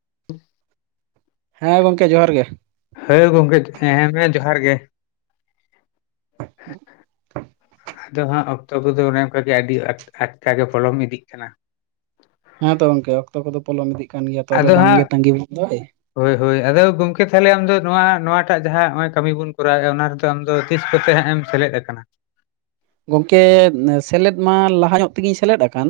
[inaudible] ᱦᱮᱸ ᱜᱚᱢᱠᱮ ᱡᱚᱦᱟᱨ ᱜᱮ ᱦᱮ ᱜᱚᱢᱠᱮ ᱦᱮᱸ ᱢᱮ ᱡᱚᱦᱟᱨ ᱜᱮ ᱟᱫᱚ ᱦᱟᱸᱜ ᱚᱠᱛᱚ ᱠᱚᱫᱚ ᱚᱱᱮ ᱚᱱᱠᱟᱜᱮ ᱟᱹᱰᱤ ᱟᱴᱠᱟ ᱜᱮ ᱯᱚᱞᱚᱢ ᱤᱫᱤᱜ ᱠᱟᱱᱟ ᱦᱮᱸ ᱛᱚ ᱜᱚᱢᱠᱮ ᱚᱠᱛᱚ ᱠᱚᱫᱚ ᱯᱚᱞᱚᱢ ᱤᱫᱤᱜ ᱠᱟᱱ ᱜᱮᱭᱟ ᱛᱚ ᱟᱫᱚ ᱵᱟᱝ ᱜᱮ ᱛᱟᱹᱸᱜᱤ ᱵᱚᱱ ᱫᱚᱭ ᱦᱳᱭ ᱦᱳᱭ ᱟᱫᱚ ᱜᱚᱢᱠᱮ ᱛᱟᱦᱚᱞᱮ ᱟᱢ ᱫᱚ ᱱᱚᱣᱟ ᱱᱚᱣᱟᱴᱟᱜ ᱡᱟᱦᱟᱸ ᱱᱚᱜ ᱚᱭ ᱠᱟᱹᱢᱤ ᱵᱚᱱ ᱠᱚᱨᱟᱣᱮᱫᱼᱟ ᱚᱱᱟ ᱨᱮ ᱟᱢ ᱫᱚ ᱛᱤᱥ ᱠᱚᱛᱮ ᱦᱟᱸᱜ ᱮᱢ ᱥᱮᱞᱮᱫ ᱟᱠᱟᱱᱟ ᱜᱚᱢᱠᱮ ᱥᱮᱞᱮᱫ ᱢᱟ ᱞᱟᱦᱟ ᱧᱚᱜ ᱛᱤᱜᱤᱧ ᱥᱮᱞᱮᱫ ᱟᱠᱟᱱ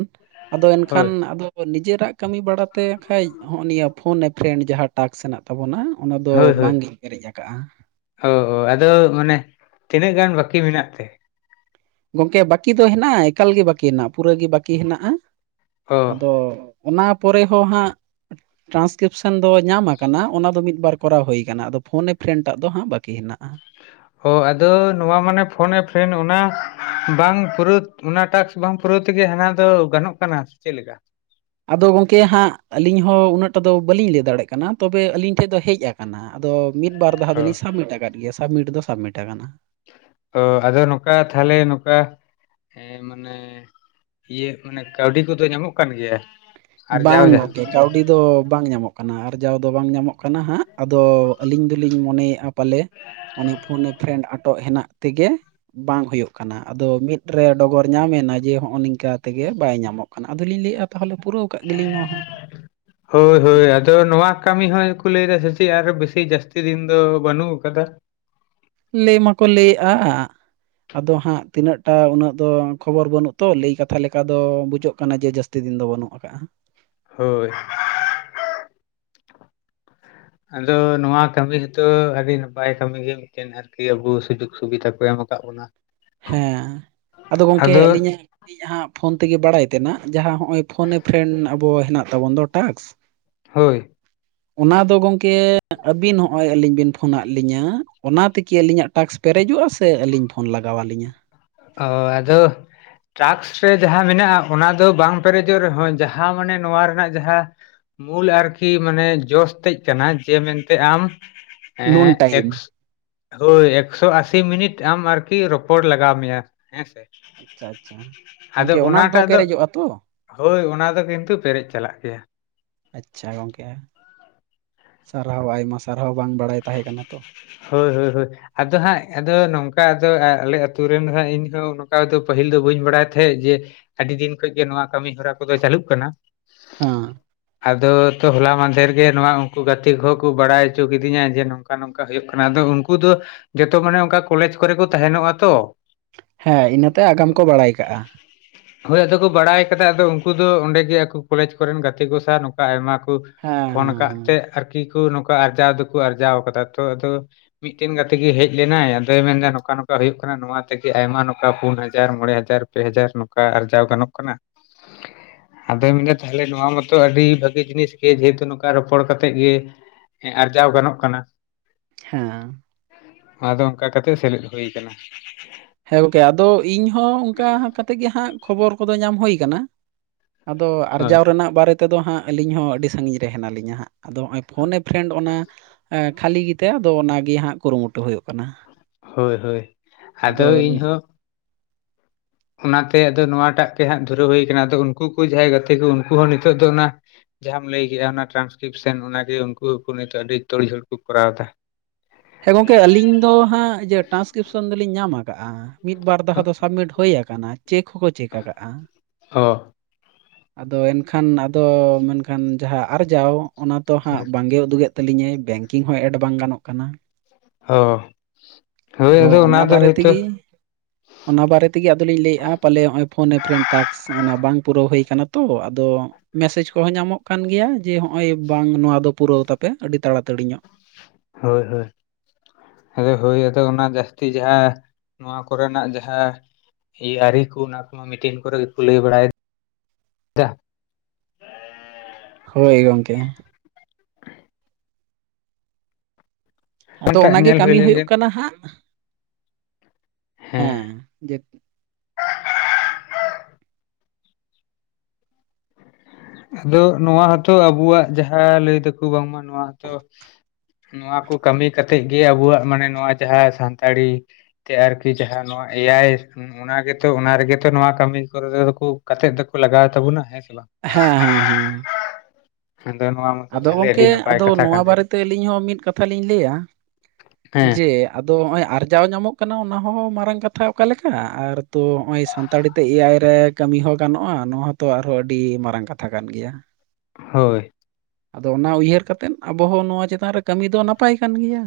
ᱟᱫᱚ ᱦᱳᱭ ᱮᱱᱠᱷᱟᱱ ᱟᱫᱚ ᱱᱤᱡᱮᱨᱟᱜ ᱠᱟᱹᱢᱤ ᱵᱟᱲᱟᱛᱮ ᱠᱷᱟᱱᱡ ᱩᱱᱤᱭᱟᱜ ᱯᱷᱳᱱ ᱮ ᱯᱷᱨᱮᱱᱰ ᱡᱟᱦᱟᱸ ᱴᱟᱠᱥ ᱢᱮᱱᱟᱜ ᱛᱟᱵᱚᱱᱟ ᱚᱱᱟ ᱫᱚ ᱦᱳᱭ ᱦᱳᱭ ᱵᱟᱝ ᱜᱤ ᱯᱮᱨᱮᱡ ᱟᱠᱟᱜᱼᱟ ᱚ ᱟᱫᱚ ᱢᱟᱱᱮ ᱛᱤᱱᱟᱹᱜ ᱜᱟᱱ ᱵᱟᱹᱠᱤ ᱢᱮᱱᱟᱜ ᱛᱮ ᱜᱚᱢᱠᱮ ᱵᱟᱹᱠᱤ ᱫᱚ ᱦᱮᱱᱟᱜᱼᱟ ᱮᱠᱟᱞ ᱜᱮ ᱵᱟᱹᱠᱤ ᱦᱮᱱᱟᱜᱼᱟ ᱯᱩᱨᱟᱹ ᱜᱮ ᱵᱟᱹᱠᱤ ᱦᱮᱱᱟᱜᱼᱟ ᱚ ᱟᱫᱚ ᱚᱱᱟ ᱯᱚᱨᱮ ᱦᱚᱸ ᱦᱟᱸᱜ ᱴᱨᱟᱱᱥᱠᱨᱤᱯᱥᱮᱱ ᱫᱚ ᱧᱟᱢᱟᱠᱟᱱᱟ ᱚᱱᱟ ᱫᱚ ᱢᱤᱫ ᱵᱟᱨ ᱠᱚᱨᱟᱣ ᱦᱩᱭᱟᱠᱟᱱᱟ ᱟᱫᱚ ᱯᱷᱳᱱᱮ ᱯᱷᱨᱮᱱᱴᱟᱜ ᱫᱚ ᱦᱟᱸᱜ ᱵᱟᱹᱠᱤ ᱦᱮᱱᱟᱜᱼᱟ ᱚ ᱟᱫᱚ ᱱᱚᱣᱟ ᱢᱟᱱᱮ ᱯᱷᱳᱱᱮ ᱯᱷᱨᱮᱱ ᱚᱱᱟ ᱵᱟᱝ ᱯᱩᱨᱟᱹ ᱚᱱᱟᱴᱟᱠᱥ ᱵᱟᱝ ᱯᱩᱨᱟᱹᱣ ᱛᱮᱜᱮ ᱦᱟᱱᱟ ᱫᱚ ᱜᱟᱱᱚᱜ ᱠᱟᱱᱟ ᱪᱮᱫ ᱞᱮᱠᱟ ᱟᱫᱚ ᱜᱚᱝᱠᱮ ᱦᱟᱸᱜ ᱟᱹᱞᱤᱧ ᱦᱚᱸ ᱩᱱᱟᱹᱜ ᱴᱟ ᱫᱚ ᱵᱟᱹᱞᱤᱧ ᱞᱟᱹᱭ ᱫᱟᱲᱮᱜ ᱠᱟᱱᱟ ᱛᱚᱵᱮ ᱟᱹᱞᱤᱧ ᱴᱷᱮᱡ ᱫᱚ ᱦᱮᱡ ᱟᱠᱟᱱᱟ ᱟᱫᱚ ᱢᱤᱫ ᱵᱟᱨ ᱫᱷᱟᱳ ᱚ ᱫᱚᱞᱤᱧ ᱥᱟᱵᱢᱤᱴ ᱟᱠᱟᱫ ᱜᱮᱭᱟ ᱥᱟᱵᱢᱤᱴ ᱫᱚ ᱥᱟᱵᱢᱤᱴ ᱟᱠᱟᱱᱟ ᱛ ᱟᱫᱚ ᱱᱚᱝᱠᱟ ᱛᱟᱦᱚᱞᱮ ᱱᱚᱝᱠᱟ ᱦᱮᱸ ᱤᱭᱟᱹ ᱢᱟᱱᱮ ᱠᱟᱹᱣᱰᱤ ᱠᱚᱫᱚ ᱧᱟᱢᱚᱜ ᱠᱟᱱ ᱜᱮᱭᱟ ᱟᱨᱡᱟᱣ ᱵᱟᱝ ᱡᱟᱦᱟᱸ ᱜᱚᱝᱠᱮ ᱠᱟᱹᱣᱰᱤ ᱫᱚ ᱵᱟᱝ ᱧᱟᱢᱚᱜ ᱠᱟᱱᱟ ᱟᱨᱡᱟᱣ ᱫᱚ ᱵᱟᱝ ᱧᱟᱢᱚᱜ ᱠᱟᱱᱟ ᱦᱟᱸᱜ ᱟᱫᱚ ᱟᱹᱞᱤᱧ ᱫᱚᱞᱤᱧ ᱢᱚᱱᱮᱭᱮᱼᱟ ᱯᱟᱞᱮ ᱚᱱᱮ ᱯᱷᱳᱱ ᱮ ᱯᱷᱨᱮᱱᱰ ᱟᱴᱚᱜ ᱦᱮᱱᱟᱜ ᱛᱮᱜᱮ ᱵᱟᱝ ᱦᱩᱭᱩᱜ ᱠᱟᱱᱟ ᱟᱫᱚ ᱢᱤᱫ ᱨᱮ ᱰᱚᱜᱚᱨ ᱧᱟᱢᱮᱱᱟ ᱡᱮ ᱦᱚ ᱱᱤᱝᱠᱟ ᱛᱮᱜᱮ ᱵᱟᱭ ᱧᱟᱢᱚᱜ ᱠᱟᱱᱟ ᱠᱷᱟᱱ ᱟᱫᱞᱤᱧ ᱞᱟᱹᱭᱮᱼᱟ ᱛᱟᱦᱚᱞᱮ ᱯᱩᱨᱟᱹᱣ ᱠᱟᱜ ᱜᱮᱞᱤᱧ ᱱᱚᱣᱟ ᱦᱚᱸ ᱦᱳᱭ ᱦᱳᱭ ᱟᱫᱚ ᱱᱚᱣᱟ ᱠᱟᱹᱢᱤ ᱦᱚᱸᱠᱚ ᱞᱟᱹᱭ ᱮᱫᱟ ᱥᱮ ᱪᱮᱫ ᱟᱨ ᱵᱮᱥᱤ ᱡᱟᱹᱥᱛᱤ ᱫᱤᱱ ᱫᱚ ᱵᱟᱹᱱᱩᱜ ᱟᱠᱟᱫᱟ ᱞᱟᱹᱭ ᱢᱟᱠᱚ ᱞᱟᱹᱭᱮᱜᱼᱟ ᱟᱫᱚ ᱦᱟᱸᱜ ᱛᱤᱱᱟᱹᱜ ᱴᱟ ᱩᱱᱟᱹᱜ ᱫᱚ ᱠᱷᱚᱵᱚᱨ ᱵᱟᱱᱩᱛᱚ ᱞᱟᱹᱭ ᱠᱟᱛᱷᱟ ᱞᱮᱠᱟ ᱫᱚ ᱵᱩᱡᱟᱹᱜ ᱠᱟᱱᱟ ᱡᱮ ᱡᱟᱹᱥᱛᱤ ᱫᱤᱱ ᱫᱚ ᱵᱟᱹᱱᱩᱜᱼᱟ [inaudible] ᱦᱳᱭ ᱟᱫᱚ ᱱᱚᱣᱟ ᱠᱟᱹᱢᱤ ᱨᱮᱛᱚ ᱟᱹᱰᱤ ᱱᱟᱯᱟᱭ ᱠᱟᱹᱢᱤᱜᱤ ᱢᱤᱫᱴᱮᱱ ᱟᱨᱠᱤ ᱟᱵᱩ ᱥᱩᱡᱳᱜ ᱥᱩᱵᱤᱛᱟ ᱠᱚ ᱮᱢ ᱟᱠᱟᱫ ᱵᱚᱱᱟ ᱦᱮᱸ ᱟᱫᱚ ᱜᱚᱢᱠᱮ ᱟᱹᱞᱤᱧᱟᱜᱞᱤᱧ ᱦᱟᱸᱜ ᱯᱷᱳᱱ ᱛᱮᱜᱮ ᱵᱟᱲᱟᱭ ᱛᱮᱱᱟᱜ ᱡᱟᱦᱟᱸᱜ ᱱᱚᱼᱚᱭ ᱯᱷᱳᱱ ᱮ ᱯᱷᱨᱮᱱᱰ ᱟᱵᱚ ᱦᱮᱱᱟᱜ ᱛᱟᱵᱚᱱ ᱫᱚ ᱴᱟᱠᱥᱠ ᱦᱳᱭ ᱚᱱᱟ ᱫᱚ ᱜᱚᱝᱠᱮ ᱟᱹᱵᱤᱱ ᱦᱚᱸᱜᱼᱚᱭ ᱟᱹᱞᱤᱧ ᱵᱤᱱᱳᱱ ᱯᱷᱳᱱᱟᱜ ᱞᱤᱧᱟᱹ ᱚᱱᱟ ᱛᱮᱜᱤ ᱟᱹᱞᱤᱧᱟᱜ ᱴᱟᱠᱥ ᱯᱮᱨᱮᱡᱚᱜᱼᱟ ᱥᱮ ᱟᱹᱞᱤᱧ ᱯᱷᱳᱱ ᱞᱟᱜᱟᱣ ᱟᱹᱞᱤᱧᱟᱹ ᱚ ᱟᱫᱚ ᱴᱟᱠᱥ ᱨᱮ ᱡᱟᱦᱟᱸ ᱢᱮᱱᱟᱜᱼᱟ ᱚᱱᱟ ᱫᱚ ᱵᱟᱝ ᱯᱮᱨᱮᱡᱚᱜ ᱨᱮᱦᱚᱸ ᱡᱟᱦᱟᱸ ᱢᱟᱱᱮ ᱱᱚᱣᱟ ᱨᱮᱱᱟᱜ ᱡᱟᱦᱟᱸ ᱢᱩᱞ ᱟᱨᱠᱤ ᱢᱟᱱᱮ ᱡᱚᱥ ᱛᱮᱡ ᱠᱟᱱᱟ ᱡᱮ ᱢᱮᱱᱛᱮ ᱟᱢ ᱱᱩᱱ ᱦᱮᱸ ᱴᱟᱭᱤᱢ ᱮᱠ ᱦᱳᱭ ᱮᱠᱥᱳ ᱟᱥᱤ ᱢᱤᱱᱤᱴ ᱟᱢ ᱟᱨᱠᱤ ᱨᱚᱯᱚᱲ ᱞᱟᱜᱟᱣ ᱢᱮᱭᱟ ᱦᱮᱸ ᱥᱮ ᱟᱪᱪᱷᱟ ᱟᱪᱪᱷᱟ ᱟᱫᱚ ᱜᱚᱝᱠᱮ ᱚᱱᱟ ᱨᱮᱫᱚ ᱚᱱᱟᱴᱟᱜ ᱫᱚ ᱯᱮᱨᱮᱡᱚᱜᱼᱟ ᱛᱚ ᱦᱳᱭ ᱚᱱᱟ ᱫᱚ ᱠᱤᱱᱛᱩ ᱯᱮᱨᱮᱡ ᱪᱟᱞᱟᱜ ᱜᱮᱭᱟ ᱟᱪᱪᱷᱟ ᱜᱚᱝᱠᱮ ᱥᱟᱨᱦᱟᱣ ᱟᱭᱢᱟ ᱥᱟᱨᱦᱟᱣ ᱵᱟᱝ ᱵᱟᱲᱟᱭ ᱛᱟᱦᱮᱸᱠᱟᱱᱟ ᱛᱚ ᱦᱳᱭ ᱦᱳᱭ ᱦᱳᱭ ᱟᱫᱚ ᱦᱟᱸᱜ ᱟᱫᱚ ᱱᱚᱝᱠᱟ ᱫᱚ ᱟᱨ ᱟᱞᱮ ᱟᱛᱩ ᱨᱮᱱ ᱦᱟᱸᱜ ᱤᱧ ᱦᱚ ᱱᱚᱝᱠᱟ ᱫᱚ ᱯᱟᱹᱦᱤᱞ ᱫᱚ ᱵᱟᱹᱧ ᱵᱟᱲᱟᱭ ᱛᱟᱦᱮᱸᱜ ᱡᱮ ᱟᱹᱰᱤ ᱫᱤᱱ ᱠᱷᱚᱡᱜᱮ ᱱᱚᱣᱟ ᱠᱟᱹᱢᱤ ᱦᱚᱨᱟ ᱠᱚᱫᱚ ᱪᱟᱹᱞᱩᱜ ᱠᱟᱱᱟ᱾ ᱚ ᱟᱫᱚ ᱛᱚ ᱦᱚᱞᱟ ᱢᱟᱫᱷᱮᱨ ᱜᱮ ᱱᱚᱣᱟ ᱩᱱᱠᱩ ᱜᱟᱛᱮ ᱠᱚᱦᱚᱸ ᱠᱚ ᱵᱟᱲᱟᱭ ᱪᱚ ᱠᱮᱫᱤ ᱫᱤᱧᱟ ᱡᱮ ᱱᱚᱝᱠᱟ ᱱᱚᱝᱠᱟ ᱦᱩᱭᱩᱜ ᱠᱟᱱᱟ ᱟᱫᱚ ᱩᱱᱠᱩ ᱫᱚ ᱡᱚᱛᱚ ᱢᱟᱱᱮ ᱚᱱᱠᱟ ᱠᱚᱞᱮᱡᱽ ᱠᱚᱨᱮ ᱠᱚ ᱛᱟᱦᱮᱱᱚᱜᱼᱟ ᱛᱚ᱾ ᱦᱮᱸ ᱤᱱᱟᱹᱛᱮ ᱟᱜᱟᱢ ᱠᱚ ᱵᱟᱲᱟᱭ ᱠᱟᱜᱼᱟ ᱦᱳᱭ ᱟᱫᱚ ᱠᱚ ᱵᱟᱲᱟᱭ ᱟᱠᱟᱫᱟ ᱟᱫᱚ ᱩᱱᱠᱩ ᱫᱚ ᱚᱸᱰᱮ ᱜᱮ ᱟᱠᱚ ᱠᱚᱞᱮᱡᱽ ᱠᱚᱨᱮᱱ ᱜᱟᱛᱮ ᱠᱚ ᱥᱟᱶ ᱱᱚᱝᱠᱟ ᱟᱭᱢᱟ ᱠᱚ ᱦᱮᱸ ᱦᱮᱸ ᱯᱷᱳᱱ ᱟᱠᱟᱫ ᱦᱮᱸ ᱛᱮ ᱟᱨᱠᱤ ᱠᱚ ᱱᱚᱝᱠᱟ ᱟᱨᱡᱟᱣ ᱫᱚᱠᱚ ᱟᱨᱡᱟᱣ ᱟᱠᱟᱫᱟ ᱛᱚ ᱟᱫᱚ ᱢᱤᱫᱴᱮᱱ ᱜᱟᱛᱮ ᱜᱮ ᱦᱮᱡ ᱞᱮᱱᱟᱭ ᱟᱫᱚᱭ ᱢᱮᱱᱫᱟ ᱱᱚᱝᱠᱟ ᱱᱚᱝᱠᱟ ᱦᱩᱭᱩᱜ ᱠᱟᱱᱟ ᱱᱚᱣᱟ ᱛᱮᱜᱮ ᱟᱭᱢᱟ ᱱᱚᱝᱠᱟ ᱯᱩᱱ ᱦᱟᱡᱟᱨ ᱢᱚᱬᱮ ᱦᱟᱡᱟᱨ ᱯᱮ ᱦᱟᱡᱟᱨ ᱱᱚᱝᱠᱟ ᱟᱨᱡᱟᱣ ᱜᱟᱱᱚᱜ ᱠᱟᱱᱟ ᱟᱫᱚᱭ ᱢᱮᱱᱫᱟ ᱛᱟᱦᱞᱮ ᱱᱚᱣᱟ ᱢᱟᱛᱚ ᱟᱹᱰᱤ ᱵᱷᱟᱹᱜᱤ ᱡᱤᱱᱤᱥ ᱜᱮ ᱡᱮᱦᱮᱛᱩ ᱱᱚᱝᱠᱟ ᱨᱚᱯᱚᱲ ᱠᱟᱛᱮᱮᱫ ᱜᱮ ᱦᱮᱸ ᱟᱨᱡᱟᱣ ᱜᱟᱱᱚᱜ ᱠᱟᱱᱟ ᱦᱮᱸ ᱟᱫᱚ ᱚᱝᱠᱟ ᱠᱟᱛᱮᱫ ᱥᱮᱞᱮᱫ ᱦᱩᱭ ᱠᱟᱱᱟ ᱦᱮᱸ ᱜᱚᱝᱠᱮ ᱟᱫᱚ ᱤᱧ ᱦᱚᱸ ᱚᱱᱠᱟ ᱠᱟᱛᱮᱫ ᱜᱮ ᱦᱟᱸᱜ ᱠᱷᱚᱵᱚᱨ ᱠᱚᱫᱚ ᱧᱟᱢ ᱦᱩᱭᱠᱟᱱᱟ ᱟᱫᱚ ᱦᱳᱭ ᱟᱨᱡᱟᱣ ᱨᱮᱱᱟᱜ ᱵᱟᱨᱮ ᱛᱮᱫᱚ ᱦᱟᱸᱜ ᱟᱹᱞᱤᱧ ᱦᱚᱸ ᱟᱹᱰᱤ ᱥᱟᱹᱜᱤᱧ ᱨᱮ ᱦᱱᱟᱞᱤᱧᱟ ᱦᱟᱸᱜ ᱟᱫᱚ ᱦᱚᱜ-ᱚᱭ ᱯᱷᱳᱱᱮ ᱯᱷᱨᱮᱱᱰ ᱚᱱᱟ ᱮ ᱠᱷᱟᱹᱞᱤ ᱜᱮᱛᱮ ᱟᱫᱚ ᱚᱱᱟᱜᱤ ᱦᱟᱸᱜ ᱠᱩᱨᱩᱢᱩᱴᱩ ᱦᱩᱭᱩᱜ ᱠᱟᱱᱟ ᱦᱳᱭ ᱦᱳᱭ ᱟᱫᱚ ᱤᱧ ᱦᱚᱸ ᱚᱱᱟᱛᱮ ᱟᱫᱚ ᱱᱚᱣᱟᱴᱟᱜ ᱜᱮ ᱦᱟᱸᱜ ᱫᱷᱩᱨᱟᱹᱣ ᱦᱩᱭ ᱠᱟᱱᱟ ᱟᱫᱚ ᱩᱱᱠᱩ ᱠᱩ ᱡᱟᱦᱟᱸᱭ ᱜᱟᱛᱮ ᱠᱩ ᱩᱱᱠᱩ ᱦᱚᱸ ᱱᱤᱛᱚᱜ ᱫᱚ ᱚᱱᱟ ᱡᱟᱦᱟᱸᱟᱢ ᱞᱟᱹᱭ ᱠᱮ-ᱟ ᱚᱱᱟ ᱴᱨᱟᱱᱥᱠᱨᱤᱯᱥᱮᱱ ᱚᱱᱟᱜᱮ ᱩᱱᱠᱩ ᱦᱚᱸᱠᱩ ᱱᱤᱛᱚᱜ ᱟᱹᱰᱤ ᱛᱳᱲ ᱡᱷᱳᱲ ᱠᱚ ᱠᱚᱨᱟᱣ ᱫᱟ ᱦᱮᱸ ᱜᱚᱝᱠᱮ ᱟᱹᱞᱤᱧ ᱫᱚ ᱦᱟᱸᱜ ᱤᱭᱟᱹ ᱴᱨᱟᱱᱥᱠᱨᱤᱯᱥᱚᱱ ᱫᱚᱞᱤᱧ ᱧᱟᱢ ᱟᱠᱟᱜ-ᱟ ᱢᱤᱫ ᱵᱟᱨ ᱫᱟᱦᱟ ᱫᱚ ᱥᱟᱵᱢᱤᱴ ᱦᱳᱭ ᱟᱠᱟᱱᱟ ᱪᱮᱠ ᱦᱚᱸᱠᱚ ᱪᱮᱠ ᱟᱠᱟᱜ-ᱟ ᱚ ᱟᱫᱚ ᱮᱱᱠᱷᱟᱱ ᱟᱫᱚ ᱢᱮᱱᱠᱷᱟᱱ ᱡᱟᱦᱟ ᱟᱨᱡᱟᱣ ᱚᱱᱟ ᱛᱚ ᱦᱟᱸᱜ ᱵᱟᱝᱜᱮ ᱩᱫᱩᱜᱮᱫ ᱛᱟᱹᱞᱤᱧᱟᱹᱭ ᱵᱮᱝᱠᱤᱝ ᱦᱚᱸ ᱮᱰ ᱵᱟᱝ ᱜᱟᱱᱚᱜ ᱠᱟᱱᱟ ᱚ ᱦᱳᱭ ᱟᱫᱚ ᱚᱱᱟ ᱫᱚ ᱦᱳᱭᱛᱳ ᱚᱱᱟ ᱵᱟᱨᱮ ᱛᱮᱜᱮ ᱟᱫᱚᱞᱤᱧ ᱞᱟᱹᱭᱮ-ᱟ ᱯᱟᱞᱮ ᱱᱚᱜᱚᱭ ᱯᱷᱳᱱ ᱮ ᱯᱷᱨᱮᱱ ᱴᱟᱠᱥ ᱚᱱᱟ ᱵᱟᱝ ᱯᱩᱨᱟᱹᱣ ᱦᱩᱭ ᱠᱟᱱᱟ ᱛᱚ ᱟᱫᱚ ᱢᱮᱥᱮᱡᱽ ᱠᱚᱦᱚᱸ ᱧᱟᱢᱚᱜ ᱠᱟᱱ ᱜᱮᱭᱟ ᱡᱮ ᱦᱸᱚᱜ-ᱚᱭ ᱵᱟᱝ ᱱᱚᱣᱟ ᱫᱚ ᱯᱩᱨᱟᱹᱣ ᱛᱟᱯᱮ ᱟᱹᱰᱤ ᱛᱟᱲᱟᱛᱟᱹᱲᱤ ᱧᱚᱜ ᱦᱳᱭ ᱦᱳᱭ ᱟᱫᱚ ᱦᱩᱭ ᱟᱫᱚ ᱚᱱᱟ ᱡᱟᱹᱥᱛᱤ ᱡᱟᱦᱟᱸ ᱱᱚᱣᱟ ᱠᱚᱨᱮᱱᱟᱜ ᱡᱟᱦᱟᱸ ᱮ ᱟᱹᱨᱤ ᱠᱚ ᱚᱱᱟ ᱠᱚ ᱢᱟ ᱢᱴᱤᱱ ᱠᱚᱨᱮ ᱜᱮᱠᱚ ᱞᱟᱹᱭ ᱵᱟᱲᱟᱭᱮᱫ ᱦᱳᱭ ᱜᱚᱝᱠᱮ ᱟᱫᱚ ᱚᱱᱟᱴᱟᱜ ᱚᱱᱟᱜᱮ ᱧᱮᱞ ᱦᱩᱭ ᱠᱟᱹᱢᱤ ᱞᱮᱱᱜᱮ ᱦᱩᱭᱩᱜ ᱠᱟᱱᱟ ᱦᱟᱸᱜ ᱦᱮᱸ ᱡᱮ ᱟᱫᱚ ᱱᱚᱣᱟ ᱦᱚᱸᱛᱚ ᱟᱵᱚᱣᱟᱜ ᱡᱟᱦᱟᱸ ᱞᱟᱹᱭ ᱫᱟᱠᱩ ᱵᱟᱝᱢᱟ ᱱᱚᱣᱟ ᱦᱚᱛᱚ ᱱᱚᱣᱟ ᱠᱚ ᱠᱟᱹᱢᱤ ᱠᱟᱛᱮᱜ ᱜᱮ ᱟᱵᱚᱣᱟᱜ ᱢᱟᱱᱮ ᱱᱚᱣᱟ ᱡᱟᱦᱟᱸ ᱥᱟᱱᱛᱟᱲᱤ ᱛᱮ ᱟᱨᱠᱤ ᱡᱟᱦᱟᱸ ᱱᱚᱣᱟ ᱮ ᱟᱭ ᱚᱱᱟᱜᱮᱛᱚ ᱚᱱᱟ ᱨᱮᱜᱮᱛᱚ ᱱᱚᱣᱟ ᱠᱟᱹᱢᱤ ᱠᱚᱫᱚᱠᱩ ᱠᱟᱛᱮᱫ ᱫᱚᱠᱚ ᱞᱟᱜᱟᱣ ᱛᱟᱵᱚᱱᱟ ᱦᱮᱸ ᱥᱮ ᱵᱟᱝ ᱦᱮᱸ ᱦᱮᱸ ᱦᱮᱸ ᱟᱫᱚ ᱱᱚᱣᱟ ᱢᱚᱛᱚ ᱟᱫᱚ ᱛᱟᱦᱚᱞᱮ ᱟᱹᱰᱤ ᱜᱚᱢᱠᱮ ᱱᱟᱯᱟᱭ ᱟᱫᱚ ᱠᱟᱛᱷᱟ ᱱᱚᱣᱟ ᱠᱟᱱ ᱜᱮ ᱵᱟᱨᱮᱛᱮ ᱟᱹᱞᱤᱧ ᱦᱚᱸ ᱢᱤᱫ ᱠᱟᱛᱷᱟ ᱞᱤᱧ ᱞᱟᱹᱭᱟ ᱦᱮᱸ ᱡᱮ ᱟᱫᱚ ᱦᱚᱜ-ᱚᱭ ᱟᱨᱡᱟᱣ ᱧᱟᱢᱚᱜ ᱠᱟᱱᱟ ᱚᱱᱟ ᱦᱚᱸ ᱢᱟᱨᱟᱝ ᱠᱟᱛᱷᱟ ᱚᱠᱟ ᱞᱮᱠᱟ ᱟᱨ ᱛᱚ ᱱᱚᱜ-ᱚᱭ [unintelligible] ᱥᱟᱲᱟᱛᱟᱲᱤ ᱛᱮ ᱮ ᱟᱭ ᱨᱮ ᱠᱟᱹᱢᱤ ᱦᱚᱸ ᱜᱟᱱᱚᱜ-ᱟ ᱱᱚᱣᱟᱦᱚᱛᱚ ᱟᱨᱦᱚᱸ ᱟᱹᱰᱤ ᱢᱟᱨᱟᱝ ᱠᱟᱛᱷᱟ ᱠᱟᱱ ᱜᱮᱭᱟ ᱦᱳᱭ ᱟᱫᱚ ᱚᱱᱟ ᱩᱭᱦᱟᱹᱨ ᱠᱟᱛᱮᱫ ᱟᱵᱚ ᱦᱚᱸ ᱱᱚᱣᱟ ᱪᱮᱛᱟᱱ ᱨᱮ ᱠᱟᱹᱢᱤ ᱫᱚ ᱱᱟᱯᱟᱭ ᱠᱟᱱ ᱜᱮᱭᱟ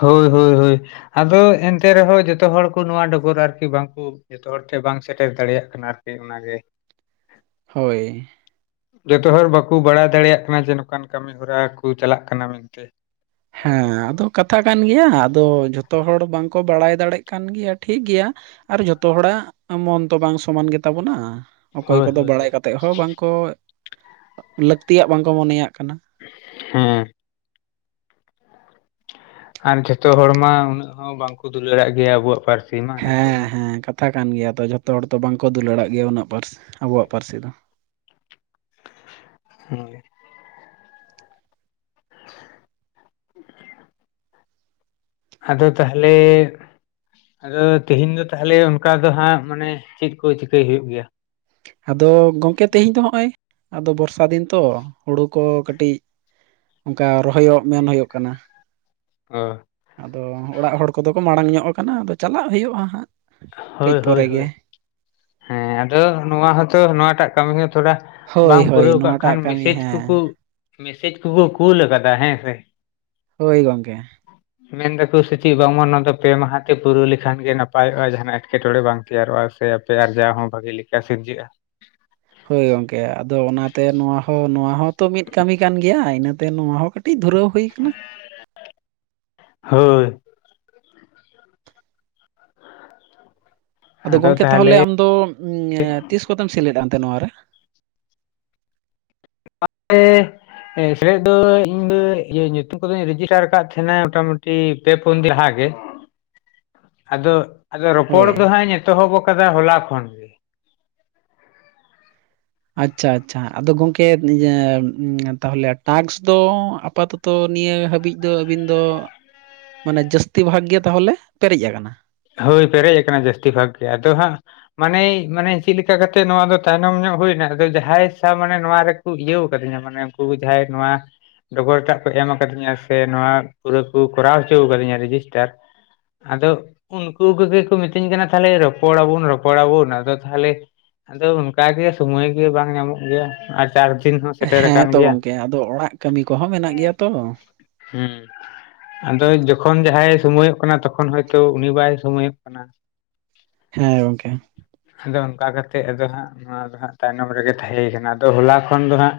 ᱦᱳᱭ ᱦᱳᱭ ᱦᱳᱭ ᱟᱫᱚ ᱮᱱᱛᱮ ᱨᱮᱦᱚᱸ ᱡᱚᱛᱚ ᱦᱚᱲ ᱠᱚ ᱱᱚᱣᱟ ᱰᱚᱜᱚᱨ ᱟᱨᱠᱤ ᱵᱟᱝᱠᱚ ᱡᱚᱛᱚ ᱦᱚᱲ ᱴᱷᱮ ᱵᱟᱝ ᱥᱮᱴᱮᱨ ᱫᱟᱲᱮᱭᱟᱜ ᱠᱟᱱᱟ ᱟᱨᱠᱤ ᱚᱱᱟᱜᱮ ᱦᱳᱭ ᱡᱚᱛᱚ ᱦᱚᱲ ᱵᱟᱠᱚ ᱵᱟᱲᱟᱭ ᱫᱟᱲᱮᱭᱟᱜ ᱠᱟᱱᱟ ᱡᱮ ᱱᱚᱠᱟᱱ ᱠᱟᱹᱢᱤ ᱦᱚᱨᱟ ᱠᱚ ᱪᱟᱞᱟᱜ ᱠᱟᱱᱟ ᱢᱮᱱᱛᱮ ᱦᱮᱸ ᱟᱫᱚ ᱠᱟᱛᱷᱟ ᱠᱟᱱ ᱜᱮᱭᱟ ᱟᱫᱚ ᱡᱷᱚᱛᱚ ᱦᱚᱲ ᱵᱟᱝᱠᱚ ᱵᱟᱲᱟᱭ ᱫᱟᱲᱮᱜ ᱠᱟᱱ ᱜᱮᱭᱟ ᱴᱷᱤᱠ ᱜᱮᱭᱟ ᱟᱨ ᱡᱚᱛᱚ ᱦᱚᱲᱟᱜ ᱢᱚᱱ ᱛᱚ ᱵᱟᱝ ᱥᱚᱢᱟᱱ ᱜᱮᱛᱟ ᱵᱚᱱᱟ ᱚᱠᱚᱭ ᱦᱳᱭ ᱠᱚᱫᱚ ᱦᱳᱭ ᱵᱟᱲᱟᱭ ᱦᱳᱭ ᱠᱟᱛᱮᱜ ᱦᱚᱸ ᱵᱟᱝᱠᱚ ᱞᱟᱹᱠᱛᱤᱭᱟᱜ ᱵᱟᱝᱠᱚ ᱢᱚᱱᱮᱭᱟᱜ ᱠᱟᱱᱟ ᱦᱩᱸ ᱟᱨ ᱡᱷᱚᱛᱚ ᱦᱚᱲ ᱢᱟ ᱩᱱᱟᱹᱜ ᱦᱚᱸ ᱵᱟᱝᱠᱚ ᱫᱩᱞᱟᱹᱲᱟᱜ ᱜᱮᱭᱟ ᱟᱵᱚᱣᱟᱜ ᱯᱟᱹᱨᱥᱤ ᱢᱟ ᱱᱤᱛᱚᱜ ᱦᱮᱸ ᱢᱟ ᱦᱮᱸ ᱠᱟᱛᱷᱟ ᱠᱟᱱ ᱜᱮᱭᱟ ᱛᱚ ᱡᱷᱚᱛᱚ ᱦᱚᱲ ᱛᱚ ᱵᱟᱝᱠᱚ ᱫᱩᱞᱟᱹᱲᱟᱜ ᱜᱮᱭᱟ ᱩᱱᱟᱹᱜ ᱯᱟᱹᱨᱥᱤ ᱟᱵᱚᱣᱟᱜ ᱯᱟᱹᱨᱥᱤ ᱫᱚ ᱦᱳᱭ ᱟᱫᱚ ᱛᱟᱦᱞᱮ ᱟᱫᱚ ᱛᱮᱦᱤᱧ ᱫᱚ ᱛᱟᱦᱞᱮ ᱚᱱᱠᱟ ᱫᱚ ᱦᱟᱸᱜ ᱢᱟᱱᱮ ᱪᱮᱫ ᱠᱚ ᱪᱤᱠᱟᱹᱭ ᱦᱩᱭᱩᱜ ᱜᱮᱭᱟ ᱟᱫᱚ ᱜᱚᱢᱠᱮ ᱛᱮᱦᱮᱧ ᱫᱚ ᱦᱚᱜ-ᱚᱭ ᱟᱫᱚ ᱵᱚᱨᱥᱟ ᱫᱤᱱ ᱛᱚ ᱦᱳᱲᱳ ᱠᱚ ᱠᱟᱹᱴᱤᱡ ᱚᱝᱠᱟ ᱨᱚᱦᱚᱭᱚᱜ ᱢᱮᱱ ᱦᱳᱭᱳᱜ ᱠᱟᱱᱟ ᱚ ᱟᱫᱚ ᱚᱲᱟᱜ ᱦᱚᱲ ᱠᱚᱫᱚ ᱠᱚ ᱢᱟᱲᱟᱝ ᱧᱚᱜ ᱟᱠᱟᱱᱟ ᱟᱫᱚ ᱪᱟᱞᱟᱜ ᱦᱩᱭᱩᱜ-ᱟ ᱦᱟᱸᱜ ᱠᱟᱹᱡ ᱦᱳᱭ ᱦᱳᱭ ᱯᱚᱨᱮ ᱜᱮ ᱦᱳᱭ ᱦᱮᱸ ᱟᱫᱚ ᱱᱚᱣᱟ ᱦᱚᱸᱛᱚ ᱱᱚᱣᱟᱴᱟᱜ ᱠᱟᱹᱢᱤ ᱦᱚᱸ ᱛᱷᱚᱲᱟ ᱦᱳᱭ ᱵᱟᱝ ᱦᱳᱭ ᱯᱩᱨᱟᱹᱣ ᱠᱟᱜ ᱠᱷᱟᱱ ᱱᱚᱣᱟᱴᱟᱜ ᱠᱟᱹᱢᱤ ᱢᱮᱥᱮᱡᱽ ᱠᱩᱠᱩ ᱦᱮᱸ ᱢᱮᱥᱮᱡᱽ ᱠᱩᱠᱩ ᱠᱩᱞ ᱟᱠᱟᱫᱟ ᱦᱮᱸᱥᱮ ᱦᱳᱭ ᱜᱚᱝᱠᱮ ᱢᱮᱱ ᱫᱟᱠᱚ ᱥᱮ ᱪᱮᱫ ᱵᱟᱝᱢᱟ ᱱᱚᱣᱟ ᱫᱚ ᱯᱮ ᱢᱟᱦᱟ ᱛᱮ ᱯᱩᱨᱟᱹᱣ ᱞᱮᱠᱷᱟᱱ ᱜᱮ ᱱᱟᱯᱟᱭ ᱡᱟᱦᱱᱟᱜ ᱮᱸᱴᱠᱮᱴᱚᱬᱮ ᱵᱟᱝ ᱛᱮᱭᱟᱨᱚᱜᱼᱟ ᱥᱮ ᱟᱯᱮ ᱟᱨᱡᱟᱣ ᱦᱚᱸ ᱵᱷᱟᱹᱜᱤ ᱞᱮᱠᱟ ᱥᱤᱨᱡᱟᱹᱜᱼᱟ ᱦᱳᱭ ᱜᱚᱝᱠᱮ ᱟᱫᱚ ᱚᱱᱟᱛᱮ ᱱᱚᱣᱟ ᱦᱚᱸ ᱱᱚᱣᱟ ᱦᱚᱸᱛᱚ ᱢᱤᱫ ᱠᱟᱹᱢᱤ ᱠᱟᱱ ᱜᱮᱭᱟ ᱤᱱᱟᱹᱛᱮ ᱱᱚᱣᱟ ᱦᱚᱸ ᱠᱟᱹᱤᱡ ᱠᱟᱹᱴᱤᱡ ᱫᱷᱩᱨᱟᱹᱣ ᱦᱩᱭ ᱟᱠᱟᱱᱟ ᱦᱳᱭ ᱟᱫᱚ ᱜᱚᱢᱠᱮ ᱛᱟᱦᱚᱞᱮ ᱟᱢᱫᱚ ᱛᱤᱥ ᱠᱚᱛᱮᱢ ᱥᱮᱞᱮᱫᱼᱟ ᱮᱱᱛᱮ ᱱᱚᱣ ᱨᱮ ᱟ ᱮ ᱥᱮᱞᱮᱫ ᱫᱚ ᱤᱧ ᱫᱚ ᱧᱩᱛᱩᱢ ᱠᱚᱫᱚᱧ ᱨᱮᱡᱤᱥᱴᱟᱨ ᱟᱠᱟᱫ ᱛᱟᱦᱮᱸᱱᱟ ᱢᱚᱴᱟᱢᱩᱴᱤ ᱯᱮ ᱯᱩᱱ ᱫᱤᱱ ᱞᱟᱦᱟ ᱜᱮ ᱟᱫᱚ ᱟᱫᱚ ᱨᱚᱯᱚᱲ ᱦᱳᱭ ᱫᱚᱦᱟᱸᱜ ᱤᱧ ᱮᱛᱚᱦᱚᱵ ᱟᱠᱟᱫᱟ ᱦᱚᱞᱟ ᱠᱷᱚᱱ ᱾ ᱟᱪᱪᱷᱟ ᱟᱪᱪᱷᱟ ᱟᱫᱚ ᱜᱚᱝᱠᱮᱤᱭᱟᱹ ᱛᱟᱦᱚᱞᱮ ᱴᱠᱥ ᱫᱚ ᱟᱯᱟᱛ ᱛᱚ ᱱᱤᱭᱟᱹ ᱦᱟᱹᱵᱤᱡ ᱫᱚ ᱟᱹᱵᱤᱱ ᱫᱚ ᱢᱟᱱᱮ ᱡᱟᱹᱥᱛᱤ ᱵᱷᱟᱜᱽ ᱜᱮ ᱛᱟᱦᱚᱞᱮ ᱯᱮᱨᱮᱡ ᱟᱠᱟᱱᱟ ᱦᱳᱭ ᱯᱮᱨᱮᱡ ᱟᱠᱟᱱᱟ ᱡᱟᱹᱥᱛᱤ ᱵᱷᱟᱜᱽ ᱜᱮ ᱟᱫᱚ ᱦᱟᱸᱜ ᱢᱟᱱᱮ ᱢᱟᱱᱮ ᱪᱮᱫᱞᱠᱟ ᱠᱟᱛᱮᱜ ᱱᱚᱣᱟ ᱫᱚ ᱛᱟᱭᱱᱚᱢ ᱧᱚᱜ ᱦᱩᱭᱱᱟ ᱟᱫᱚ ᱡᱟᱦᱟᱸᱭ ᱥᱟ ᱢᱟᱱᱮ ᱱᱚᱣᱟ ᱨᱮ ᱤᱭᱟᱹᱣ ᱟᱠᱟᱫᱤᱧᱟ ᱢᱟᱱᱮ ᱩᱱᱠᱩ ᱡᱟᱦᱟᱸᱭ ᱱᱚᱣᱟ ᱰᱚᱠᱚᱨᱴᱟᱜ ᱠᱚ ᱮᱢ ᱟᱠᱟᱫᱤᱧᱟ ᱥᱮ ᱱᱚᱣᱟ ᱯᱩᱨᱟᱹ ᱠᱚ ᱠᱚᱨᱟᱣ ᱦᱚᱪᱚ ᱟᱠᱟᱫᱤᱧᱟ ᱨᱮᱡᱤᱥᱴᱟᱨ ᱟᱫᱚ ᱩᱱᱠᱩ ᱠᱚᱜᱮ ᱠᱚ ᱢᱤᱛᱟᱹᱧ ᱠᱟᱱᱟ ᱛᱟᱦᱚᱞᱮ ᱨᱚᱯᱚᱲ ᱟᱵᱚᱱ ᱨᱚᱯᱚᱲᱟᱵᱚᱱ ᱟᱫᱚ ᱛᱟᱦᱚᱞᱮ ᱟᱫᱚ ᱚᱱᱠᱟᱜᱮ ᱥᱚᱢᱚᱭ ᱜᱮ ᱵᱟᱝ ᱧᱟᱢᱚᱜ ᱜᱮᱭᱟ ᱪᱟᱨ ᱡᱤᱧ ᱦᱚᱸ ᱥᱮᱴᱮᱨ ᱦᱮᱸ ᱟᱠᱟᱱ ᱛᱚ ᱜᱮᱭᱟ ᱜᱚᱝᱠᱮ ᱟᱫᱚ ᱚᱲᱟᱜ ᱠᱟᱹᱢᱤ ᱠᱚᱦᱚᱸ ᱢᱮᱱᱟᱜ ᱜᱮᱭᱟ ᱛᱚ ᱦᱮᱸ ᱟᱫᱚ ᱡᱚᱠᱷᱚᱱ ᱡᱟᱦᱟᱸᱭ ᱥᱩᱢᱚᱭᱚᱜ ᱠᱟᱱᱟ ᱛᱚᱠᱷᱚᱱ ᱦᱚᱳᱭᱛᱳ ᱩᱱᱤ ᱵᱟᱭ ᱥᱚᱢᱚᱭᱚᱜ ᱠᱟᱱᱟ ᱦᱮᱸ ᱜᱚᱝᱠᱮ ᱟᱫᱚ ᱚᱱᱠᱟ ᱠᱟᱛᱮᱜ ᱟᱫᱚ ᱦᱟᱸᱜ ᱱᱚᱣᱟ ᱫᱚ ᱦᱟᱸᱜ ᱛᱟᱭᱱᱚᱢ ᱨᱮᱜᱮ ᱛᱟᱦᱮᱸᱭ ᱠᱟᱱᱟ ᱟᱫᱚ ᱦᱚᱞᱟ ᱠᱷᱚᱱ ᱫᱚ ᱦᱟᱸᱜ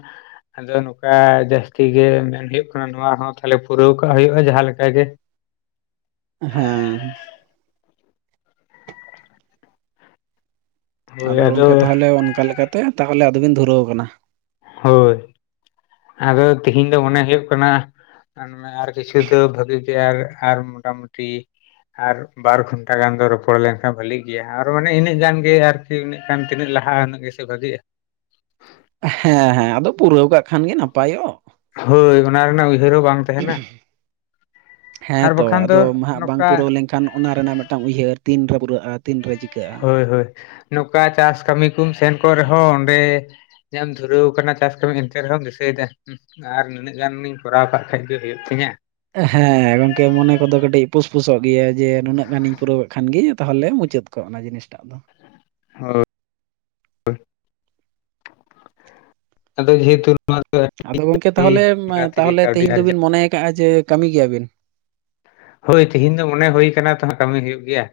ᱟᱫᱚ ᱱᱚᱝᱠᱟ ᱡᱟᱹᱥᱛᱤ ᱜᱮ ᱢᱮᱱ ᱦᱩᱭᱩᱜ ᱠᱟᱱᱟ ᱱᱚᱣᱟ ᱦᱚᱸ ᱛᱟᱦᱚᱞᱮ ᱯᱩᱨᱟᱹᱣ ᱠᱟᱜ ᱦᱩᱭᱩᱜᱼᱟ ᱡᱟᱦᱟᱸ ᱞᱮᱠᱟ ᱜᱮ ᱦᱮᱸ ᱟᱫᱚ ᱜᱚᱝᱠᱮ ᱛᱟᱦᱚᱞᱮ ᱚᱱᱠᱟ ᱞᱮᱠᱟᱛᱮ ᱛᱟᱦᱚᱞᱮ ᱟᱫᱚᱵᱮᱱ ᱫᱷᱩᱨᱟᱹᱣ ᱟᱠᱟᱱᱟ ᱦᱳᱭ ᱟᱫᱚ ᱛᱮᱤᱦᱤᱧ ᱫᱚ ᱢᱚᱱᱮ ᱦᱩᱭᱩᱜ ᱠᱟᱱᱟ ᱟᱨ ᱟᱨ ᱠᱤᱪᱷᱩ ᱫᱚ ᱵᱷᱟᱜᱤ ᱜᱮ ᱟᱨ ᱟᱨ ᱢᱚᱴᱟ ᱢᱩᱴᱤ ᱟᱨ ᱵᱟᱨ ᱜᱷᱚᱱᱴᱟ ᱜᱟᱱ ᱫᱚ ᱨᱚᱯᱚᱲ ᱞᱮᱱᱠᱷᱟᱱ ᱵᱷᱟᱹᱞᱤᱜ ᱜᱮᱭᱟ ᱟᱨ ᱢᱟᱱᱮ ᱤᱱᱟᱹᱜ ᱜᱟᱱ ᱜᱮ ᱟᱨᱠᱤ ᱤᱱᱟᱹᱜ ᱜᱟᱱ ᱛᱤᱱᱟᱹᱜ ᱞᱟᱦᱟ ᱩᱱᱟᱹᱜ ᱜᱮ ᱵᱷᱟᱹᱜᱤᱼᱟ ᱦᱮᱸ ᱦᱮᱸ ᱟᱫᱚ ᱯᱩᱨᱟᱹᱣ ᱠᱟᱜ ᱠᱷᱟᱱ ᱜᱮ ᱱᱟᱯᱟᱭᱚᱜ ᱦᱳᱭ ᱚᱱᱟ ᱨᱮᱱᱟᱜ ᱩᱭᱦᱟᱹᱨ ᱦᱚᱸ ᱵᱟᱝ ᱛᱟᱦᱮᱱᱟ ᱟᱨ ᱵᱟᱠᱷᱟᱱ ᱫᱚ ᱱᱚᱝᱠᱟ ᱮᱱᱠᱷᱟᱱ ᱚᱱᱟ ᱨᱮᱱᱟᱜ ᱢᱤᱫᱴᱟᱝ ᱩᱭᱦᱟᱹᱨ ᱛᱤᱱ ᱨᱮ ᱯᱩᱨᱟᱹᱜᱼᱟ ᱛᱤᱱ ᱨᱮ ᱪᱤᱠᱟᱹ ᱦᱳᱭ ᱦᱳᱭ ᱱᱚᱝᱠᱟ ᱪᱟᱥ ᱠᱟᱹᱢᱤ ᱠᱚᱢ ᱥᱮᱱ ᱠᱚᱜ ᱨᱮᱦᱚᱸ ᱚᱸᱰᱮ ᱡᱟᱢ ᱫᱷᱩᱨᱟᱹᱣ ᱟᱠᱟᱱᱟ ᱠᱟᱱᱟ ᱪᱟᱥ ᱠᱟᱹᱢᱤ ᱮᱱᱛᱮ ᱨᱮᱦᱚᱢ ᱫᱤᱥᱟᱹᱭᱮᱫᱟ ᱟᱨ ᱱᱤᱱᱟᱹᱜ ᱜᱟᱱᱤᱧ ᱠᱚᱨᱟᱣ ᱠᱟᱜ ᱠᱷᱟᱱᱡ ᱜᱮ ᱦᱩᱭᱩᱜ ᱛᱤᱧᱟᱹ ᱦᱮᱸ ᱜᱚᱝᱠᱮ ᱢᱚᱱᱮ ᱠᱚᱫᱚ ᱠᱟᱹᱴᱤᱡ ᱯᱩᱥᱯᱩᱥᱚᱜ ᱜᱮᱭᱟ ᱡᱮ ᱱᱩᱱᱟᱹᱜ ᱜᱟᱱᱤᱧ ᱯᱩᱨᱟᱹᱣ ᱠᱟᱜ ᱠᱷᱟᱱ ᱜᱮ ᱛᱟᱦᱚᱞᱮ ᱢᱩᱪᱟᱹᱫ ᱠᱚᱜᱼᱟ ᱚᱱᱟ ᱡᱤᱱᱤᱥᱴᱟᱜ ᱫᱚ ᱟᱫᱚ ᱡᱮᱼᱼ ᱢᱟ ᱛᱚᱵᱮ ᱟᱫᱚ ᱜᱚᱝᱠᱮ ᱛᱟᱦᱚᱞᱮ ᱛᱟᱦᱚᱞᱮ ᱛᱮᱦᱤᱧ ᱟᱨᱡᱟᱜ ᱫᱚᱵᱤᱱ ᱢᱚᱱᱮ ᱟᱠᱟᱟᱜᱼᱟ ᱡᱮ ᱠᱟᱹᱢᱤ ᱜᱮᱭᱟᱵᱮᱱ ᱦᱳᱭ ᱛᱮᱤᱦᱤᱧ ᱫᱚ ᱢᱚᱱᱮ ᱦᱩᱭ ᱠᱟᱱᱟ ᱛᱚ ᱠᱟᱹᱢᱤ ᱦᱩᱭᱩᱜ ᱜᱮᱭᱟ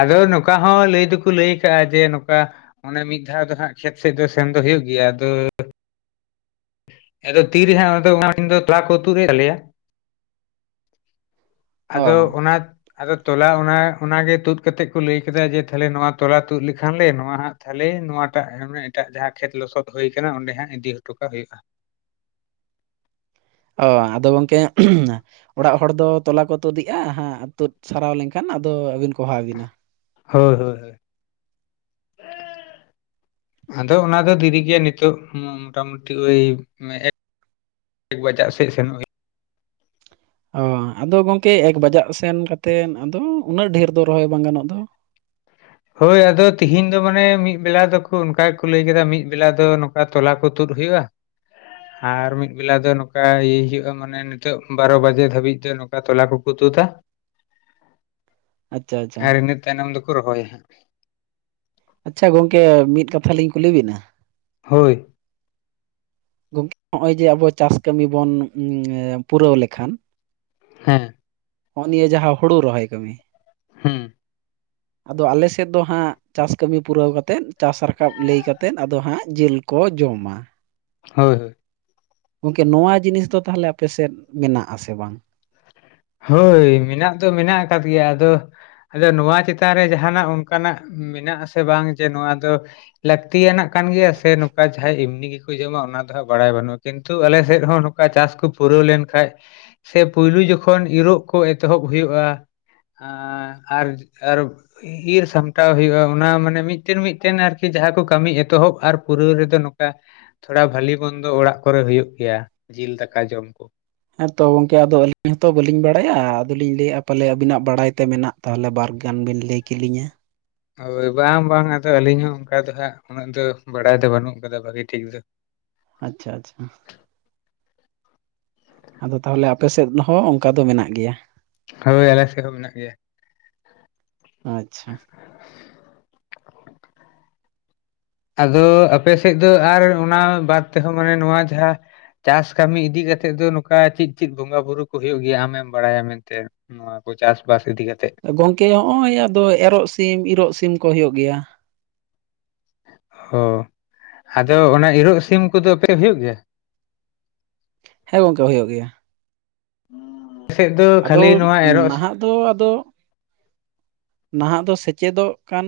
ᱟᱫᱚ ᱱᱚᱝᱠᱟ ᱦᱚᱸ ᱞᱟᱹᱭ ᱫᱚᱠᱚ ᱞᱟᱹᱭ ᱠᱟᱜᱼᱟ ᱡᱮ ᱱᱚᱝᱠᱟ ᱚᱱᱮ ᱢᱤᱫ ᱫᱷᱟᱣ ᱫᱚ ᱦᱟᱸᱜ ᱠᱷᱮᱛ ᱥᱮᱡ ᱫᱚ ᱥᱮᱱ ᱫᱚ ᱦᱩᱭᱩᱜ ᱜᱮᱭᱟ ᱟᱫᱚ ᱟᱫᱚ ᱛᱤᱨᱮᱦᱟᱸ ᱟᱫᱚ ᱚᱱᱟᱠᱤᱱ ᱛᱚᱞᱟ ᱠᱚ ᱛᱩ ᱮ ᱛᱟᱞᱮᱭᱟ ᱚ ᱟᱫᱚ ᱚᱱᱟ ᱟᱫᱚ ᱛᱚᱞᱟ ᱚᱱᱟ ᱚᱱᱟᱜᱮ ᱛᱩᱫ ᱠᱟᱛᱮᱜ ᱠᱚ ᱞᱟᱹᱭ ᱠᱮᱫᱟ ᱡᱮ ᱛᱟᱦᱞᱮ ᱱᱚᱣᱟ ᱛᱚᱞᱟ ᱛᱩᱫ ᱞᱮᱠᱷᱟᱱ ᱞᱮ ᱱᱚᱣᱟ ᱦᱟᱸ ᱛᱟᱦᱚᱞᱮ ᱱᱚᱣᱟᱴᱟᱜ ᱮᱴᱟᱜ ᱡᱟᱦᱟᱸ ᱠᱷᱮᱛ ᱞᱚᱥᱚᱫ ᱦᱩ ᱟᱠᱟᱱᱟ ᱚᱸᱰᱮ ᱦᱟᱸ ᱤᱫᱤ ᱦᱚᱴᱚ ᱠᱟᱜ ᱦᱩᱭᱩᱜᱼᱟ ᱚ ᱟᱫᱚ ᱜᱚᱝᱠᱮ [unintelligible] ᱚᱲᱟᱜ ᱦᱚᱲ ᱫᱚ ᱛᱚᱞᱟ ᱠᱚ ᱛᱳᱫᱮᱜᱼᱟ ᱦᱟᱸᱜ ᱛᱳᱫ ᱥᱟᱨᱟᱣ ᱞᱮᱝᱠᱷᱟᱱ ᱟᱫᱚ ᱟᱹᱵᱤᱱ ᱠᱚ ᱦᱚᱦᱚᱭᱟᱵᱤᱱᱟ ᱦᱳᱭ ᱦᱳᱭ ᱦᱳᱭ [inaudible] ᱟᱫᱚ ᱚᱱᱟ ᱫᱚ ᱫᱤᱨᱤ ᱜᱮ ᱱᱤᱛᱚᱜ ᱢᱚᱴᱟᱢᱩᱴᱤ ᱳᱭ [unintelligible] ᱮᱠ ᱵᱟᱡᱟᱜ ᱥᱮᱜ ᱥᱮᱱᱚᱜ ᱜᱮ ᱚ ᱟᱫᱚ ᱜᱚᱝᱠᱮ ᱮᱠ ᱵᱟᱡᱟᱜ ᱥᱮᱱ ᱠᱟᱛᱮᱱ ᱟᱫᱚ ᱩᱱᱟᱹᱜ ᱰᱷᱮᱨ ᱫᱚ ᱨᱚᱦᱚᱭ ᱵᱟᱝ ᱜᱟᱱᱚᱜ ᱫᱚ ᱦᱳᱭ ᱟᱫᱚ ᱛᱤᱦᱤᱧ ᱫᱚ ᱢᱟᱱᱮ ᱢᱤᱜ ᱵᱮᱞᱟ ᱫᱚᱠᱚ ᱚᱱᱠᱟ ᱜᱮᱠᱚ ᱞᱟᱹᱭ ᱠᱮᱫᱟ ᱢᱤᱜ ᱵᱮᱞᱟ ᱫᱚ ᱚᱨ ᱛᱚᱞᱟ ᱠᱚ ᱛᱩᱰ ᱦᱩᱭᱩᱜᱼᱟ ᱟᱨ ᱢᱤᱜ ᱵᱮᱞᱟ ᱫᱚ ᱱᱚᱠᱟᱭ ᱦᱤᱭᱩᱜᱼᱟ ᱢᱟᱱᱮ ᱱᱤᱛᱚᱜ ᱵᱟᱨᱚ ᱵᱟᱡᱮ ᱫᱷᱟᱹᱵᱤᱡ ᱫᱚ ᱛᱚᱞᱟ ᱠᱚᱠᱚ ᱛᱩᱫᱟ ᱟᱪᱪᱷᱟ ᱟᱪᱪᱷᱟ ᱟᱨ ᱤᱱᱟᱹ ᱛᱟᱭᱱᱚᱢ ᱫᱚᱠᱚ ᱨᱚᱦᱚᱭᱟ ᱦᱟᱸᱜ ᱟᱪᱪᱷᱟ ᱜᱚᱝᱠᱮ ᱢᱤᱫ ᱠᱟᱛᱷᱟ ᱞᱤᱧ ᱠᱩᱞᱤ ᱵᱤᱱᱟ ᱦᱳᱭ ᱜᱚᱝᱠᱮ ᱱᱚᱜᱼᱚᱭ ᱡᱮ ᱟᱵᱚ ᱪᱟᱥ ᱠᱟᱹᱢᱤ ᱵᱚᱱ ᱯᱩᱨᱟᱹᱣ ᱞᱮᱠᱷᱟᱱ ᱦᱮᱸ ᱦᱚᱸᱜ ᱱᱤᱭᱟᱹ ᱡᱟᱦᱟᱸ ᱦᱳᱲᱳ ᱨᱚᱦᱚᱭ ᱠᱟᱹᱢᱤ ᱦᱩᱸ ᱟᱫᱚ ᱟᱞᱮᱥᱮᱫ ᱫᱚ ᱦᱟᱸᱜ ᱪᱟᱥ ᱠᱟᱹᱢᱤ ᱯᱩᱨᱟᱹᱣ ᱠᱟᱛᱮᱫ ᱪᱟᱥ ᱨᱟᱠᱟᱵ ᱞᱮᱭ ᱠᱟᱛᱮᱫ ᱟᱫᱚ ᱦᱟᱸᱜ ᱡᱮᱞ ᱠᱚ ᱡᱚᱢᱟ ᱦᱳᱭ ᱦᱳᱭ ᱜᱚᱝᱠᱮ ᱱᱚᱣᱟ ᱡᱤᱱᱤᱥ ᱫᱚ ᱛᱟᱦᱚᱞᱮ ᱟᱯᱮ ᱥᱮᱫ ᱢᱮᱱᱟᱜ ᱟᱥᱮ ᱵᱟᱝ ᱦᱳᱭ ᱢᱮᱱᱟᱜ ᱫᱚ ᱢᱮᱱᱟᱜ ᱟᱠᱟᱫ ᱜᱮᱭᱟ ᱟᱫᱚ ᱟᱫᱚ ᱱᱚᱣᱟ ᱪᱮᱛᱟᱱ ᱨᱮ ᱡᱟᱦᱟᱱᱟᱜ ᱚᱱᱠᱟᱱᱟᱜ ᱢᱮᱱᱟᱜ ᱟᱥᱮ ᱵᱟᱝ ᱡᱮ ᱱᱚᱣᱟ ᱫᱚ ᱞᱟᱹᱠᱛᱤᱭᱟᱱᱟᱜ ᱠᱟᱱ ᱜᱮᱭᱟ ᱥᱮ ᱱᱚᱠᱟ ᱡᱟᱦᱟᱸᱭ ᱮᱢᱱᱤ ᱜᱮᱠᱚ ᱡᱚᱢᱟ ᱚᱱᱟ ᱫᱚ ᱦᱟᱸᱜ ᱵᱟᱲᱟᱭ ᱵᱟᱹᱱᱩᱜ ᱠᱤᱱᱛᱩ ᱟᱞᱮ ᱥᱮᱫ ᱦᱚᱸ ᱱᱚᱠᱟ ᱪᱟᱥ ᱠᱚ ᱯᱩᱨᱟᱹᱣ ᱞᱮᱱᱠᱟᱱᱡ ᱥᱮ ᱯᱩᱭᱞᱩ ᱡᱚᱠᱷᱚᱱ ᱠᱷᱚᱱ ᱤᱨᱚᱜ ᱠᱚ ᱮᱛᱚᱦᱚᱵ ᱦᱩᱭᱩᱜᱼᱟ ᱟ ᱟᱨ [unintelligible] ᱤᱨ ᱥᱟᱢᱴᱟᱣ ᱦᱩᱭᱩᱜᱼᱟ ᱚᱱᱟ ᱢᱟᱱᱮ ᱢᱤᱫᱴᱮᱱ ᱢᱤᱫᱴᱮᱱ ᱟᱨᱠᱤ ᱡᱟᱦᱟᱸ ᱠᱚ ᱠᱟᱹᱢᱤ ᱮᱛᱚᱦᱚᱵ ᱟᱨ ᱯᱩᱨᱟᱹᱣ ᱨᱮᱫᱚ ᱱᱚᱠᱟ ᱛᱷᱚᱲᱟ ᱵᱷᱟᱞᱤ ᱵᱚᱱᱫᱚ ᱚᱲᱟᱜ ᱠᱚᱨᱮᱜ ᱦᱳᱭᱳᱜ ᱜᱮᱭᱟ ᱡᱤᱞ ᱫᱟᱠᱟ ᱡᱚᱢ ᱠᱚ ᱦᱮᱸ ᱛᱚ ᱜᱚᱝᱠᱮ ᱟᱫᱚ ᱟᱹᱞᱤᱧ ᱦᱚᱸᱛᱚ ᱵᱟᱹᱞᱤᱧ ᱵᱟᱲᱟᱭᱟ ᱟᱫᱚᱞᱤᱧ ᱞᱮᱭᱮᱜᱼᱟ ᱯᱟᱞᱮ ᱟᱵᱤᱱᱟᱜ ᱵᱟᱲᱟᱭ ᱛᱮ ᱢᱮᱱᱟᱜ ᱛᱟᱦᱚᱞᱮ ᱵᱟᱨᱜᱟᱱ ᱵᱤᱱ ᱞᱟᱹᱭ ᱠᱤᱞᱤᱧᱟ ᱦᱳᱭ ᱵᱟᱝ ᱵᱟᱝ ᱟᱫᱚ ᱟᱹᱞᱤᱧ ᱦᱚᱸ ᱚᱝᱠᱟ ᱫᱚ ᱦᱟᱸᱜ ᱩᱱᱟᱹᱜ ᱫᱚ ᱵᱟᱲᱟᱭ ᱫᱚ ᱵᱟᱹᱱᱩᱜ ᱠᱟᱫᱟ ᱵᱷᱟᱜᱤ ᱴᱷᱤᱠ ᱫᱚ ᱟᱪᱪᱷᱟ ᱟᱪᱪᱷᱟ ᱟᱫᱚ ᱛᱟᱦᱚᱞᱮ ᱟᱯᱮᱥᱮᱫ ᱦᱚᱸ ᱚᱝᱠᱟ ᱫᱚ ᱢᱮᱱᱟᱜ ᱜᱮᱭᱟ ᱦᱳᱭ ᱟᱞᱮ ᱥᱮᱫ ᱦᱚᱸ ᱢᱮᱱᱟᱜ ᱜᱮᱭᱟ ᱟᱪᱪᱷᱟ ᱟᱫᱚ ᱟᱯᱮ ᱥᱮᱫ ᱫᱚ ᱟᱨ ᱚᱱᱟ ᱵᱟᱫ ᱛᱮᱦᱚᱸ ᱢᱟᱱᱮ ᱱᱚᱣᱟ ᱡᱟᱦᱟᱸ ᱪᱟᱥ ᱠᱟᱹᱢᱤ ᱤᱫᱤ ᱠᱟᱛᱮᱜ ᱫᱚ ᱱᱚᱠᱟ ᱪᱤᱫ ᱪᱤᱫ ᱵᱚᱸᱜᱟ ᱵᱩᱨᱩ ᱠᱚ ᱦᱩᱭᱩᱜ ᱜᱮᱭᱟ ᱟᱢᱮᱢ ᱵᱟᱲᱟᱭᱟ ᱢᱮᱱᱛᱮ ᱱᱚᱣᱟ ᱠᱚ ᱪᱟᱥ ᱵᱟᱥ ᱤᱫᱤ ᱠᱟᱛᱮᱜ ᱜᱚᱝᱠᱮ ᱦᱚᱜᱼᱚᱭ ᱟᱫᱚ ᱮᱨᱚᱜ ᱥᱤᱢ ᱤᱨᱚᱜ ᱥᱤᱢ ᱠᱚ ᱦᱳᱭᱳᱜ ᱜᱮᱭᱟ ᱚ ᱟᱫᱚ ᱚᱱᱟ ᱤᱨᱚᱜ ᱥᱤᱢ ᱠᱚᱫᱚᱯᱮ ᱦᱩᱭᱩᱜ ᱜᱮᱭᱟ ᱦᱮᱸ ᱜᱚᱝᱠᱮ ᱦᱳᱭᱳᱜ ᱜᱮᱭᱟ ᱟᱯᱮ ᱥᱮᱫ ᱫᱚ ᱟᱫᱚ ᱠᱷᱟᱹᱞᱤ ᱱᱚᱣᱟ ᱮᱨᱚᱜ ᱱᱟᱦᱟᱜ ᱫᱚ ᱟᱫᱚ ᱱᱟᱦᱟᱜ ᱫᱚ ᱥᱮᱪᱮᱫᱚᱜ ᱠᱟᱱ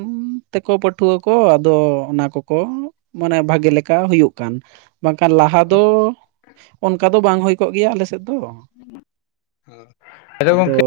ᱛᱮᱠᱚ ᱯᱟᱹᱴᱷᱩᱣᱟᱹ ᱠᱚ ᱟᱫᱚ ᱚᱱᱟ ᱠᱚᱠᱚ ᱢᱟᱱᱮ ᱵᱷᱟᱜᱮ ᱞᱮᱠᱟ ᱦᱳᱭᱳᱜ ᱠᱟᱱ ᱵᱟᱝᱠᱷᱟᱱ ᱞᱟᱦᱟ ᱫᱚ ᱚᱱᱠᱟ ᱫᱚ ᱵᱟᱝ ᱦᱩᱭ ᱠᱚᱜ ᱜᱮᱭᱟ ᱟᱞᱮᱥᱮᱫ ᱫᱚ ᱟᱫᱚ ᱜᱚᱝᱠᱮ